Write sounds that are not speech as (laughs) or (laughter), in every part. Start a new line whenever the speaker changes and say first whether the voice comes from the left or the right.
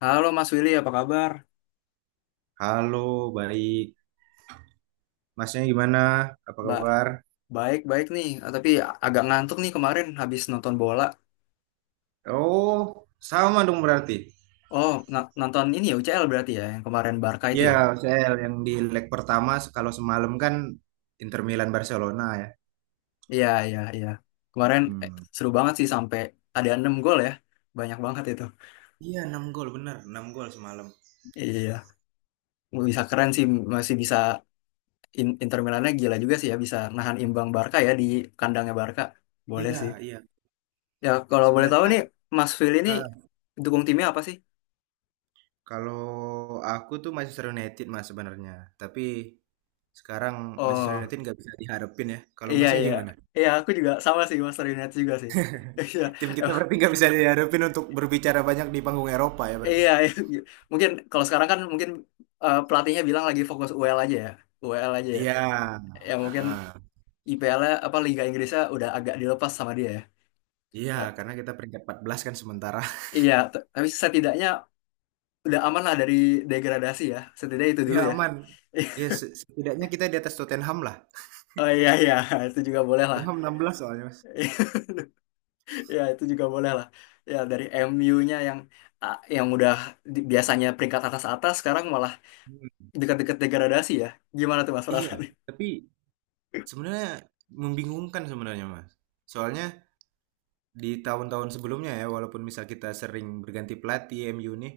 left: Halo Mas Willy, apa kabar?
right: Halo, baik. Masnya gimana? Apa
left: Ba
right: kabar?
left: Baik, baik nih. Ah, tapi agak ngantuk nih kemarin habis nonton bola.
right: Oh, sama dong berarti.
left: Oh, nonton ini ya UCL berarti ya, yang kemarin Barca itu
right: Ya,
left: ya?
right: saya yang di leg pertama kalau semalam kan Inter Milan Barcelona ya.
left: Iya, iya, iya. Kemarin
right: Hmm.
left: seru banget sih sampai ada 6 gol ya. Banyak banget itu.
right: Iya, 6 gol bener, enam gol semalam.
left: Iya, bisa keren sih masih bisa Inter Milannya gila juga sih ya bisa nahan imbang Barca ya di kandangnya Barca. Boleh
right: Iya,
left: sih.
right: iya.
left: Ya, kalau boleh tahu
right: Sebenarnya
left: nih Mas Willy ini
right: ah,
left: dukung timnya apa sih?
right: kalau aku tuh Manchester United mas sebenarnya, tapi sekarang Manchester
left: Oh.
right: United nggak bisa diharapin ya. Kalau
left: Iya
right: masnya
left: iya
right: gimana?
left: iya, aku juga sama sih Master United juga sih. (laughs) Iya
right: Tim kita
left: emang-
right: berarti nggak bisa diharapin untuk berbicara banyak di panggung Eropa ya berarti.
left: iya iya. Mungkin kalau sekarang kan mungkin pelatihnya bilang lagi fokus UEL aja ya, UEL aja ya.
right: Iya.
left: Ya mungkin
right: Heeh.
left: IPL-nya apa Liga Inggrisnya udah agak dilepas sama dia ya.
right: Iya,
left: Ta-
right: karena kita peringkat 14 kan sementara. (laughs)
left: Iya, tapi setidaknya udah aman lah dari degradasi ya, setidaknya itu dulu
right: Ya
left: ya. (laughs)
right: aman. Ya setidaknya kita di atas Tottenham lah.
left: Oh iya iya, itu juga boleh lah.
right: Tottenham 16 soalnya, Mas.
left: (laughs) Ya itu juga boleh lah. Ya dari MU-nya yang yang udah biasanya peringkat atas-atas, sekarang malah
right: Hmm.
left: dekat-dekat degradasi ya. Gimana tuh Mas
right: Iya,
left: perasaannya?
right: tapi sebenarnya membingungkan sebenarnya, Mas. Soalnya di tahun-tahun sebelumnya ya, walaupun misal kita sering berganti pelatih MU nih,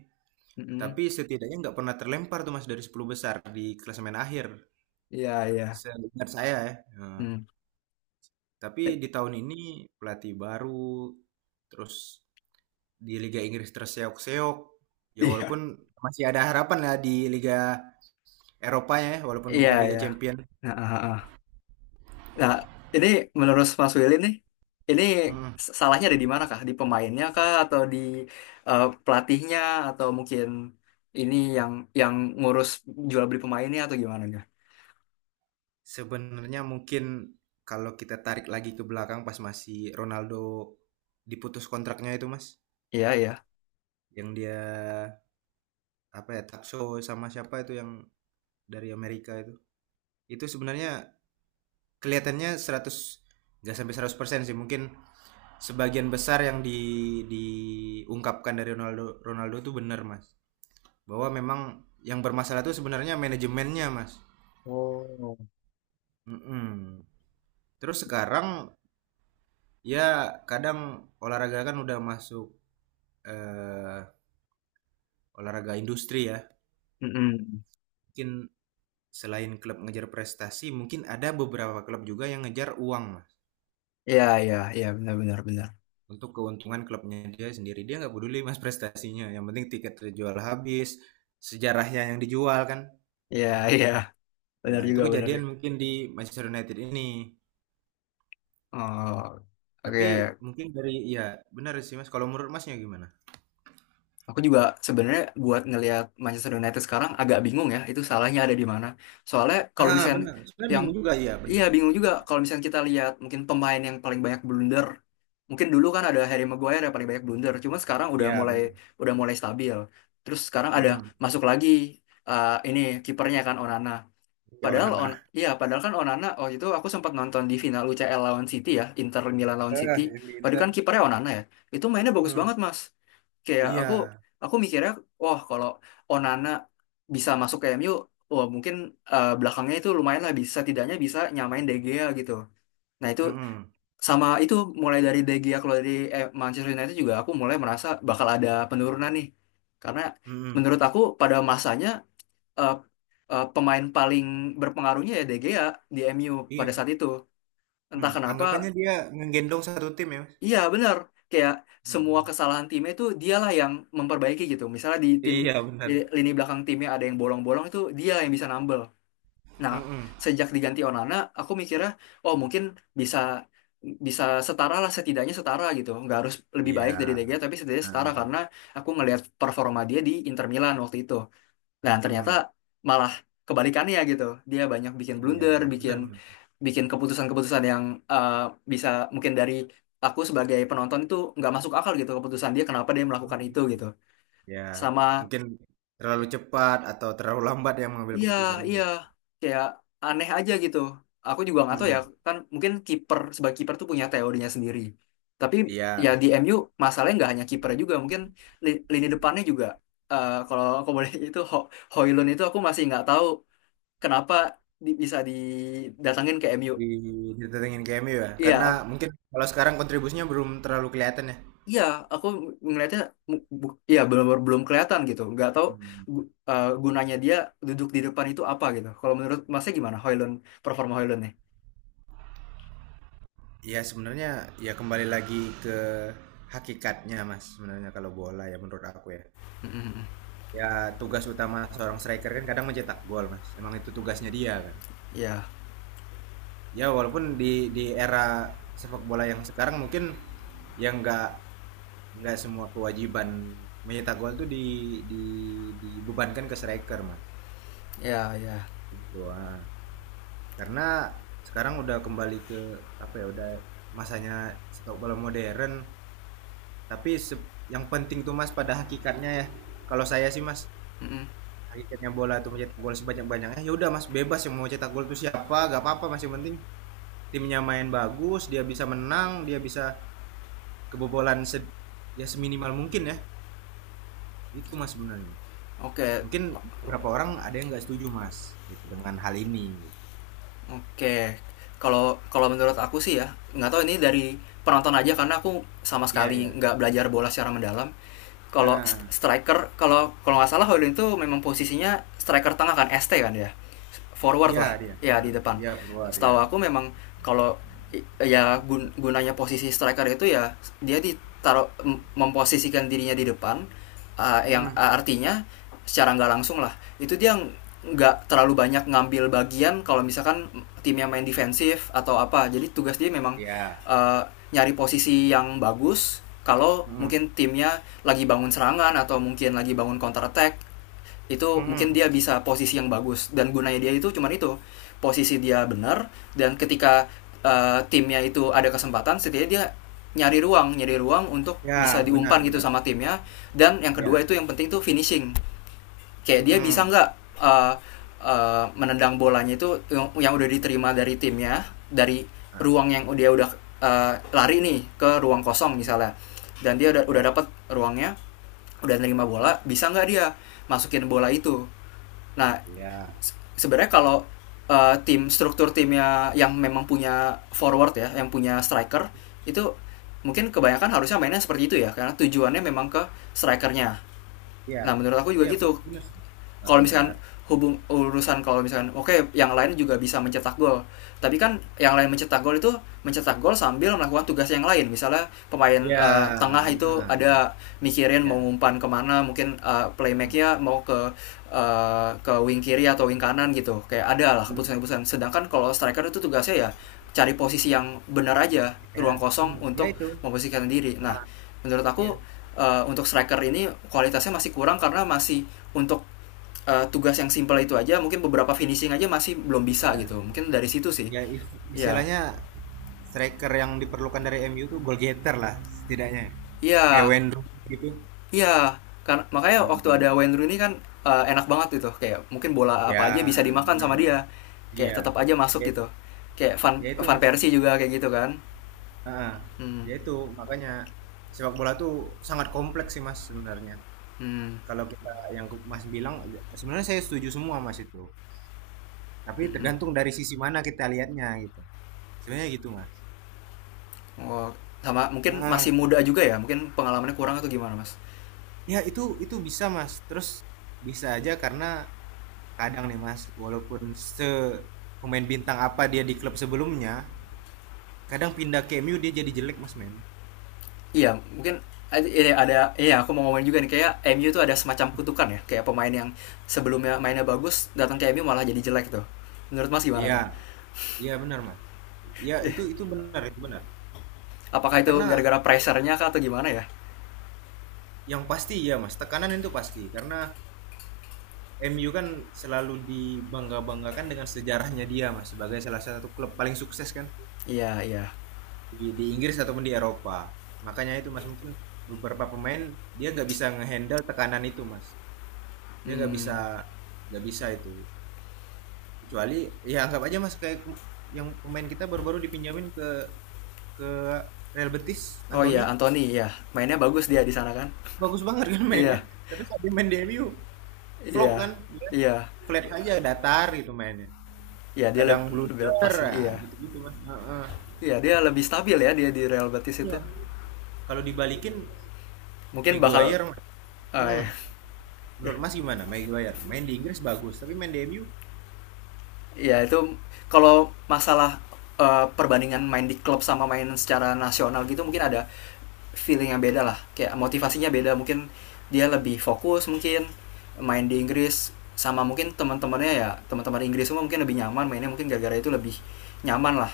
left: Mm-mm.
right: tapi setidaknya nggak pernah terlempar tuh Mas dari 10 besar di klasemen akhir.
left: Iya, iya.
right: Seingat saya ya. Nah,
left: Hmm.
right: tapi
left: Eh,
right: di tahun ini pelatih baru, terus di Liga Inggris terseok-seok. Ya
left: iya,
right: walaupun masih ada harapan lah di Liga Eropa ya, walaupun
left: iya,
right: bukan Liga
left: iya.
right: Champion.
left: Nah, Nah, ini menurut Mas Willy nih, ini
right: Hmm.
left: salahnya ada di mana kah? Di pemainnya kah atau di pelatihnya, atau mungkin ini yang ngurus jual beli pemainnya atau gimana enggak?
right: Sebenarnya mungkin kalau kita tarik lagi ke belakang pas masih Ronaldo diputus kontraknya itu mas,
left: Iya, iya.
right: yang dia apa ya Takso sama siapa itu yang dari Amerika itu. Itu sebenarnya kelihatannya 100, nggak sampai 100% sih mungkin sebagian besar yang di diungkapkan dari Ronaldo Ronaldo itu benar mas bahwa memang yang bermasalah itu sebenarnya manajemennya mas.
left: Oh.
right: Mm-mm. Terus sekarang ya kadang olahraga kan udah masuk eh, olahraga industri ya
left: Mm-mm.
right: mungkin selain klub ngejar prestasi mungkin ada beberapa klub juga yang ngejar uang mas
left: Iya, iya, iya, benar benar benar.
right: untuk keuntungan klubnya dia sendiri dia nggak peduli mas prestasinya yang penting tiket terjual habis sejarahnya yang dijual kan
left: Iya, iya.
right: ya
left: Benar
right: itu
left: juga, benar
right: kejadian
left: juga.
right: mungkin di Manchester United ini
left: Oh,
right: tapi
left: oke.
right: mungkin dari ya benar sih mas kalau menurut masnya gimana.
left: Aku juga sebenarnya buat ngelihat Manchester United sekarang agak bingung ya, itu salahnya ada di mana. Soalnya kalau misalnya
right: Benar sebenarnya
left: yang
right: bingung juga, iya
left: iya
right: benar
left: bingung juga kalau misalnya kita lihat mungkin pemain yang paling banyak blunder. Mungkin dulu kan ada Harry Maguire yang paling banyak blunder, cuma sekarang
right: iya bener,
left: udah mulai stabil. Terus sekarang ada
right: mhm,
left: masuk lagi, ini kipernya kan Onana.
right: iya
left: Padahal on,
right: onana,
left: ya padahal kan Onana waktu itu aku sempat nonton di final UCL lawan City ya, Inter Milan lawan City.
right: heeh, yang di
left: Waktu itu
right: intern,
left: kan kipernya Onana ya. Itu mainnya bagus
right: mhm,
left: banget, Mas. Kayak
right: iya,
left: aku mikirnya, wah kalau Onana bisa masuk ke MU, wah mungkin belakangnya itu lumayan lah, bisa setidaknya bisa nyamain De Gea gitu. Nah, itu
right: mhm,
left: sama itu mulai dari De Gea keluar dari Manchester United, juga aku mulai merasa bakal ada penurunan nih. Karena
right: mhm,
left: menurut aku pada masanya eh, pemain paling berpengaruhnya ya De Gea di M U pada
right: iya,
left: saat itu. Entah
right: mhm,
left: kenapa,
right: anggapannya dia ngegendong satu tim ya, Mas?
left: iya benar. Kayak semua
right: Mhm,
left: kesalahan timnya itu dialah yang memperbaiki gitu. Misalnya di tim
right: iya
left: di
right: bener,
left: lini belakang timnya ada yang bolong-bolong, itu dia yang bisa nambel. Nah,
right: mhm,
left: sejak diganti Onana, aku mikirnya, oh mungkin bisa bisa setara lah, setidaknya setara gitu. Nggak harus lebih
right: iya,
left: baik dari De Gea tapi setidaknya
right: heeh
left: setara,
right: heeh,
left: karena aku ngelihat performa dia di Inter Milan waktu itu. Dan ternyata
right: mhm,
left: malah kebalikannya gitu. Dia banyak bikin
right: iya
left: blunder,
right: benar
left: bikin
right: benar
left: bikin keputusan-keputusan yang eh, bisa mungkin dari aku sebagai penonton itu nggak masuk akal gitu, keputusan dia kenapa dia melakukan
right: mhm,
left: itu gitu.
right: iya
left: Sama
right: mungkin terlalu
left: eh,
right: cepat atau terlalu lambat yang mengambil
left: iya
right: keputusannya
left: iya
right: gitu,
left: kayak aneh aja gitu. Aku juga nggak tahu ya,
right: mhm,
left: kan mungkin kiper sebagai kiper tuh punya teorinya sendiri. Tapi ya
right: iya
left: di MU masalahnya nggak hanya kiper, juga mungkin lini depannya juga kalau aku boleh (laughs) itu Hoylund itu aku masih nggak tahu kenapa bisa didatangin ke MU.
right: di didatengin ke MU ya
left: Iya,
right: karena
left: ak-
right: mungkin kalau sekarang kontribusinya belum terlalu kelihatan ya,
left: iya, aku ngelihatnya iya belum belum kelihatan gitu. Nggak tahu
right: mhm.
left: gunanya dia duduk di depan itu apa gitu. Kalau menurut Masnya gimana Hoylund, performa Hoylund nih?
right: Ya sebenarnya ya kembali lagi ke hakikatnya Mas sebenarnya kalau bola ya menurut aku ya.
left: Mm-mm.
right: Ya tugas utama seorang striker kan kadang mencetak gol Mas. Emang itu tugasnya dia kan.
left: Iya,
right: Ya walaupun di era sepak bola yang sekarang mungkin yang nggak semua kewajiban mencetak gol tuh di dibebankan ke striker Mas.
left: iya, iya.
right: Gitu, ah. Karena sekarang udah kembali ke apa ya udah masanya sepak bola modern. Tapi yang penting tuh Mas pada hakikatnya ya. Kalau saya sih Mas,
left: Mm-mm.
right: hakikatnya bola itu mencetak gol sebanyak-banyaknya. Ya udah Mas, bebas yang mau cetak gol itu siapa, gak apa-apa Mas. Yang penting timnya main bagus, dia bisa menang, dia bisa kebobolan ya seminimal mungkin ya. Itu Mas sebenarnya.
left: Oke,
right: Mungkin beberapa orang ada yang nggak setuju Mas gitu dengan hal ini.
left: oke. Kalau Kalau menurut aku sih ya, nggak tahu ini dari penonton aja karena aku sama
right: Iya,
left: sekali
right: iya.
left: nggak belajar bola secara mendalam.
right: Nah,
left: Kalau
right: ah, ah.
left: striker, kalau kalau nggak salah Hoylund itu memang posisinya striker tengah kan, ST kan ya? Forward
right: Iya
left: lah,
right: dia.
left: ya
right: Nah,
left: di depan.
right: iya keluar ya.
left: Setahu aku memang kalau ya gunanya posisi striker itu ya dia ditaruh memposisikan dirinya di depan, yang
right: Hmm,
left: artinya secara nggak langsung lah, itu dia nggak terlalu banyak ngambil bagian kalau misalkan timnya main defensif atau apa, jadi tugas dia memang
right: iya.
left: uh, nyari posisi yang bagus kalau
right: Hmm,
left: mungkin timnya lagi bangun serangan atau mungkin lagi bangun counter attack, itu mungkin
right: hmm.
left: dia bisa posisi yang bagus. Dan gunanya dia itu cuman itu, posisi dia benar, dan ketika timnya itu ada kesempatan setidaknya dia nyari ruang untuk bisa
right: Ya, benar,
left: diumpan gitu
right: benar.
left: sama timnya. Dan yang kedua
right: Iya.
left: itu yang penting itu finishing, kayak dia bisa
right: Hmm.
left: nggak eh, menendang bolanya itu yang udah diterima dari timnya, dari
right: Nah,
left: ruang yang dia udah lari nih ke ruang kosong misalnya, dan dia udah
right: iya.
left: dapat ruangnya, udah nerima
right: Mhm,
left: bola, bisa nggak dia masukin bola itu. Nah,
right: iya
left: sebenarnya kalau tim struktur timnya yang memang punya forward ya, yang punya striker, itu mungkin kebanyakan harusnya mainnya seperti itu ya karena tujuannya memang ke strikernya.
right: iya
left: Nah, menurut aku juga
right: iya benar
left: gitu,
right: bener sih,
left: kalau
right: heeh,
left: misalkan
right: benar.
left: hubung urusan kalau misalkan oke okay, yang lain juga bisa mencetak gol, tapi kan yang lain mencetak gol itu mencetak gol sambil melakukan tugas yang lain. Misalnya pemain
right: Ya,
left: tengah itu
right: heeh,
left: ada mikirin
right: iya,
left: mau umpan kemana, mungkin playmakernya mau ke ke wing kiri atau wing kanan gitu, kayak ada lah
right: mhm,
left: keputusan-keputusan. Sedangkan kalau striker itu tugasnya ya cari posisi yang benar aja,
right: iya,
left: ruang
right: mmm,
left: kosong
right: ya
left: untuk
right: itu,
left: memposisikan diri. Nah,
right: heeh,
left: menurut
right: ya,
left: aku untuk striker ini kualitasnya masih kurang, karena masih untuk tugas yang simple itu aja, mungkin beberapa finishing aja masih belum bisa
right: iya,
left: gitu. Mungkin dari situ sih.
right: ya is
left: Ya
right: istilahnya striker yang diperlukan dari MU tuh goal getter lah setidaknya, kayak
left: ya
right: Wayne Rooney gitu,
left: ya, karena makanya waktu
right: mhm,
left: ada Wayne Rooney kan enak banget gitu, kayak mungkin bola
right: ya
left: apa aja bisa dimakan
right: benar
left: sama
right: Mas,
left: dia, kayak
right: iya,
left: tetap aja masuk
right: ya
left: gitu. Kayak Van
right: ya itu
left: Van
right: Mas,
left: Persie juga kayak gitu kan.
right: heeh,
left: Hmm.
right: ya itu makanya sepak bola tuh sangat kompleks sih Mas sebenarnya,
left: Hmm,
right: kalau kita yang Mas bilang sebenarnya saya setuju semua Mas itu. Tapi
left: hmm, hmm.
right: tergantung dari sisi mana kita lihatnya gitu. Sebenarnya gitu, Mas.
left: Oh, sama mungkin
right: Heeh.
left: masih muda juga ya, mungkin pengalamannya kurang atau gimana mas.
right: Ya itu bisa, Mas. Terus bisa aja karena kadang nih, Mas, walaupun se pemain bintang apa dia di klub sebelumnya, kadang pindah ke MU dia jadi jelek, Mas, men.
left: Iya, mungkin ini ada iya aku mau ngomongin juga nih, kayak MU tuh ada semacam kutukan ya, kayak pemain yang sebelumnya mainnya bagus datang ke MU malah jadi jelek tuh, menurut mas gimana
right: Iya,
left: tuh,
right: iya benar, Mas. Iya, itu benar, itu benar.
left: apakah itu
right: Karena
left: gara-gara pressernya kah atau gimana ya.
right: yang pasti ya, Mas, tekanan itu pasti karena MU kan selalu dibangga-banggakan dengan sejarahnya dia, Mas, sebagai salah satu klub paling sukses kan.
left: Iya iya.
right: Di Inggris ataupun di Eropa. Makanya itu Mas mungkin beberapa pemain dia nggak bisa ngehandle tekanan itu Mas. Dia
left: Hmm.
right: nggak bisa itu. Kecuali ya anggap aja Mas kayak yang pemain kita baru-baru dipinjamin ke Real Betis,
left: Oh iya
right: Anthony.
left: Anthony iya, mainnya bagus dia di sana kan.
right: Bagus banget kan mainnya.
left: Iya.
right: Tapi saat dia main di MU flop
left: Iya.
right: kan dia
left: Iya.
right: flat aja datar gitu mainnya.
left: Iya dia
right: Kadang
left: lebih lepas
right: blunder
left: sih. Iya
right: gitu-gitu Mas. Heeh.
left: iya dia lebih stabil ya dia di Real Betis itu.
right: Iya. Kalau dibalikin
left: Mungkin bakal
right: Maguire Mas. Hmm,
left: eh,
right: menurut Mas gimana? Maguire main di Inggris bagus, tapi main di MU.
left: ya itu kalau masalah perbandingan main di klub sama main secara nasional gitu, mungkin ada feeling yang beda lah, kayak motivasinya beda. Mungkin dia lebih fokus mungkin main di Inggris sama mungkin teman-temannya ya teman-teman Inggris semua, mungkin lebih nyaman mainnya mungkin gara-gara itu, lebih nyaman lah.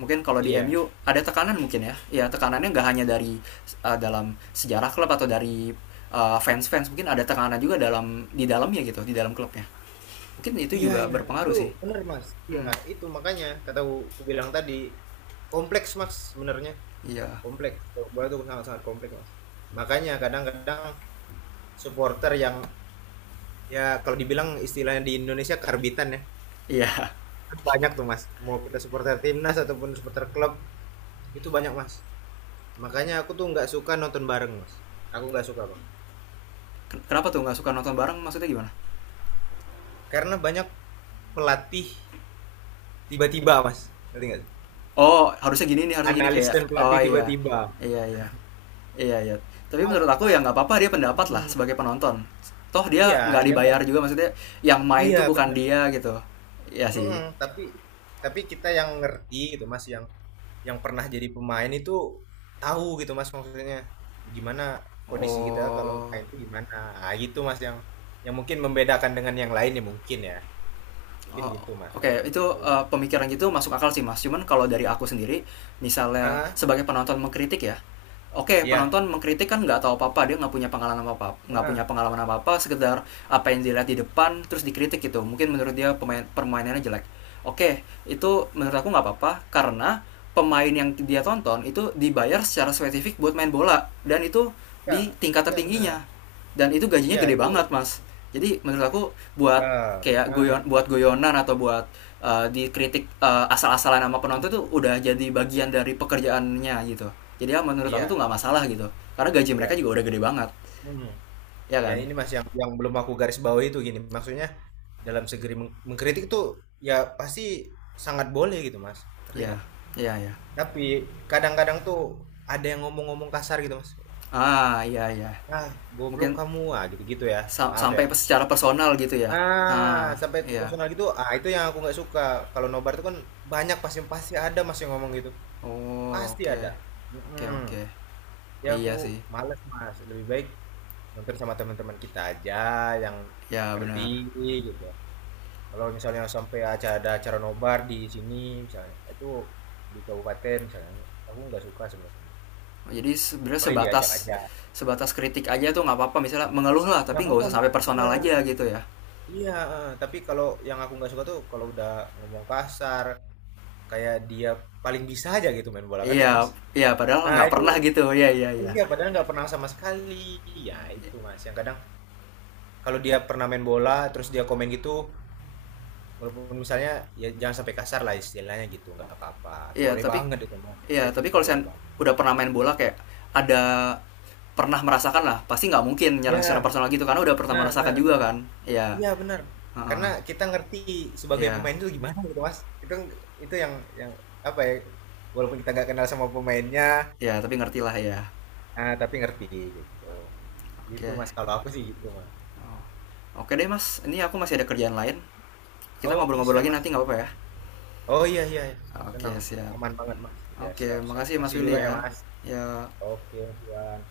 left: Mungkin kalau di
right: Iya.
left: MU ada tekanan, mungkin ya ya tekanannya nggak hanya dari dalam sejarah klub atau dari fans-fans, mungkin ada tekanan juga dalam di dalamnya gitu, di dalam klubnya. Mungkin itu
right: Iya,
left: juga
right: iya.
left: berpengaruh
right: Itu
left: sih.
right: benar, Mas. Iya,
left: Hmm,
right: itu makanya kata ku, ku bilang tadi kompleks, Mas, sebenarnya.
left: iya.
right: Kompleks. Sepak bola itu sangat-sangat kompleks, Mas. Makanya kadang-kadang supporter yang ya kalau dibilang istilahnya di Indonesia karbitan ya.
left: Iya.
right: Kan banyak tuh, Mas. Mau kita supporter timnas ataupun supporter klub, itu banyak, Mas. Makanya aku tuh nggak suka nonton bareng, Mas. Aku nggak suka, Bang.
left: Kenapa tuh nggak suka nonton bareng? Maksudnya gimana?
right: Karena banyak pelatih tiba-tiba, Mas. Ngerti nggak sih?
left: Oh, harusnya gini nih, harusnya gini
right: Analis
left: kayak.
right: dan
left: Oh
right: pelatih
left: iya,
right: tiba-tiba.
left: iya iya, iya iya. Tapi
right: Ngomong,
left: menurut aku ya nggak apa-apa, dia pendapat lah
right: ah,
left: sebagai penonton. Toh
right: Iya,
left: dia nggak
right: yang
left: dibayar juga maksudnya. Yang main
right: iya
left: tuh bukan
right: benar.
left: dia gitu. Ya sih.
right: Mm-mm, tapi kita yang ngerti gitu Mas, yang pernah jadi pemain itu tahu gitu Mas maksudnya gimana kondisi kita kalau
left: Oh.
right: main itu gimana. Gitu Mas yang mungkin membedakan dengan yang lain ya. Mungkin
left: Oh,
right: gitu Mas
left: oke, okay.
right: kalau
left: Itu
right: menurutku.
left: pemikiran gitu masuk akal sih mas. Cuman kalau dari aku sendiri, misalnya
right: Ah,
left: sebagai penonton mengkritik ya, oke okay,
right: iya.
left: penonton mengkritik kan nggak tahu apa-apa, dia nggak punya pengalaman apa-apa,
right: Ah,
left: sekedar apa yang dilihat di depan terus dikritik gitu. Mungkin menurut dia pemain, permainannya jelek. Oke, okay, itu menurut aku nggak apa-apa, karena pemain yang dia tonton itu dibayar secara spesifik buat main bola, dan itu
right: iya,
left: di tingkat
right: iya benar.
left: tertingginya, dan itu gajinya
right: Iya,
left: gede
right: itu
left: banget mas. Jadi menurut aku buat
right: ah,
left: kayak
right: benar.
left: goyonan atau buat dikritik asal-asalan sama
right: Hmm,
left: penonton tuh udah jadi bagian dari pekerjaannya gitu. Jadi ya menurut aku tuh
right: iya,
left: nggak masalah gitu, karena gaji mereka
right: iya.
left: juga udah gede banget,
right: Hmm.
left: ya
right: Ya
left: kan.
right: ini Mas yang belum aku garis bawahi itu gini. Maksudnya dalam segeri mengkritik tuh ya pasti sangat boleh gitu mas ngerti
left: Ya
right: nggak
left: ya ya.
right: tapi kadang-kadang tuh ada yang ngomong-ngomong kasar gitu mas
left: Ah iya iya,
right: ah
left: mungkin
right: goblok kamu ah gitu gitu ya maaf ya
left: sampai secara personal gitu ya.
right: ah
left: Ah
right: sampai ke
left: iya.
right: personal gitu ah itu yang aku nggak suka kalau nobar tuh kan banyak pasti pasti ada mas yang ngomong gitu
left: Oh
right: pasti
left: oke,
right: ada.
left: oke
right: Mm-mm.
left: oke.
right: Jadi
left: Oh
right: aku
left: iya sih.
right: males mas lebih baik nonton sama teman-teman kita aja yang
left: Ya
right: ngerti
left: benar.
right: gitu. Kalau misalnya sampai aja ada acara nobar di sini misalnya, itu di kabupaten misalnya, aku nggak suka sebenarnya.
left: Jadi sebenarnya
right: Boleh diajak
left: sebatas
right: aja.
left: sebatas kritik aja tuh nggak apa-apa, misalnya mengeluh lah,
right: Nggak
left: tapi
right: apa-apa,
left: nggak usah
right: Mas.
left: sampai
right: Iya,
left: personal aja gitu ya.
right: iya. Eh. Tapi kalau yang aku nggak suka tuh kalau udah ngomong kasar, kayak dia paling bisa aja gitu main bola, ngerti
left: Iya
right: nggak, Mas?
left: iya padahal
right: Nah,
left: nggak
right: itu
left: pernah gitu, iya iya iya.
right: iya padahal nggak pernah sama sekali. Ya, itu Mas. Yang kadang kalau dia pernah main bola terus dia komen gitu, walaupun misalnya ya jangan sampai kasar lah istilahnya gitu, nggak apa-apa.
left: Iya
right: Boleh
left: tapi,
right: banget itu, Mas.
left: iya
right: Kritik
left: tapi
right: itu
left: kalau
right: boleh
left: saya
right: banget.
left: udah pernah main bola kayak ada pernah merasakan lah, pasti nggak mungkin nyerang secara
right: Ya,
left: personal gitu, karena udah pernah
right: Nah,
left: merasakan juga kan. Iya.
right: iya benar.
left: Heeh,
right: Karena kita ngerti sebagai
left: iya
right: pemain itu gimana gitu Mas. Itu itu yang apa ya? Walaupun kita nggak kenal sama pemainnya,
left: iya tapi ngerti lah ya.
right: tapi ngerti gitu. Gitu
left: Oke.
right: Mas. Kalau aku sih gitu Mas.
left: Oke deh mas, ini aku masih ada kerjaan lain, kita
right: Oke
left: ngobrol-ngobrol
right: siap
left: lagi
right: Mas.
left: nanti nggak apa-apa ya.
right: Oh iya iya. Iya.
left: Oke
right: Tenang,
left: siap.
right: aman banget Mas. Ya
left: Oke
right: siap siap.
left: makasih mas
right: Masih
left: Willy
right: juga ya
left: ya.
right: Mas.
left: Ya.
right: Oke, Mas. Iwan.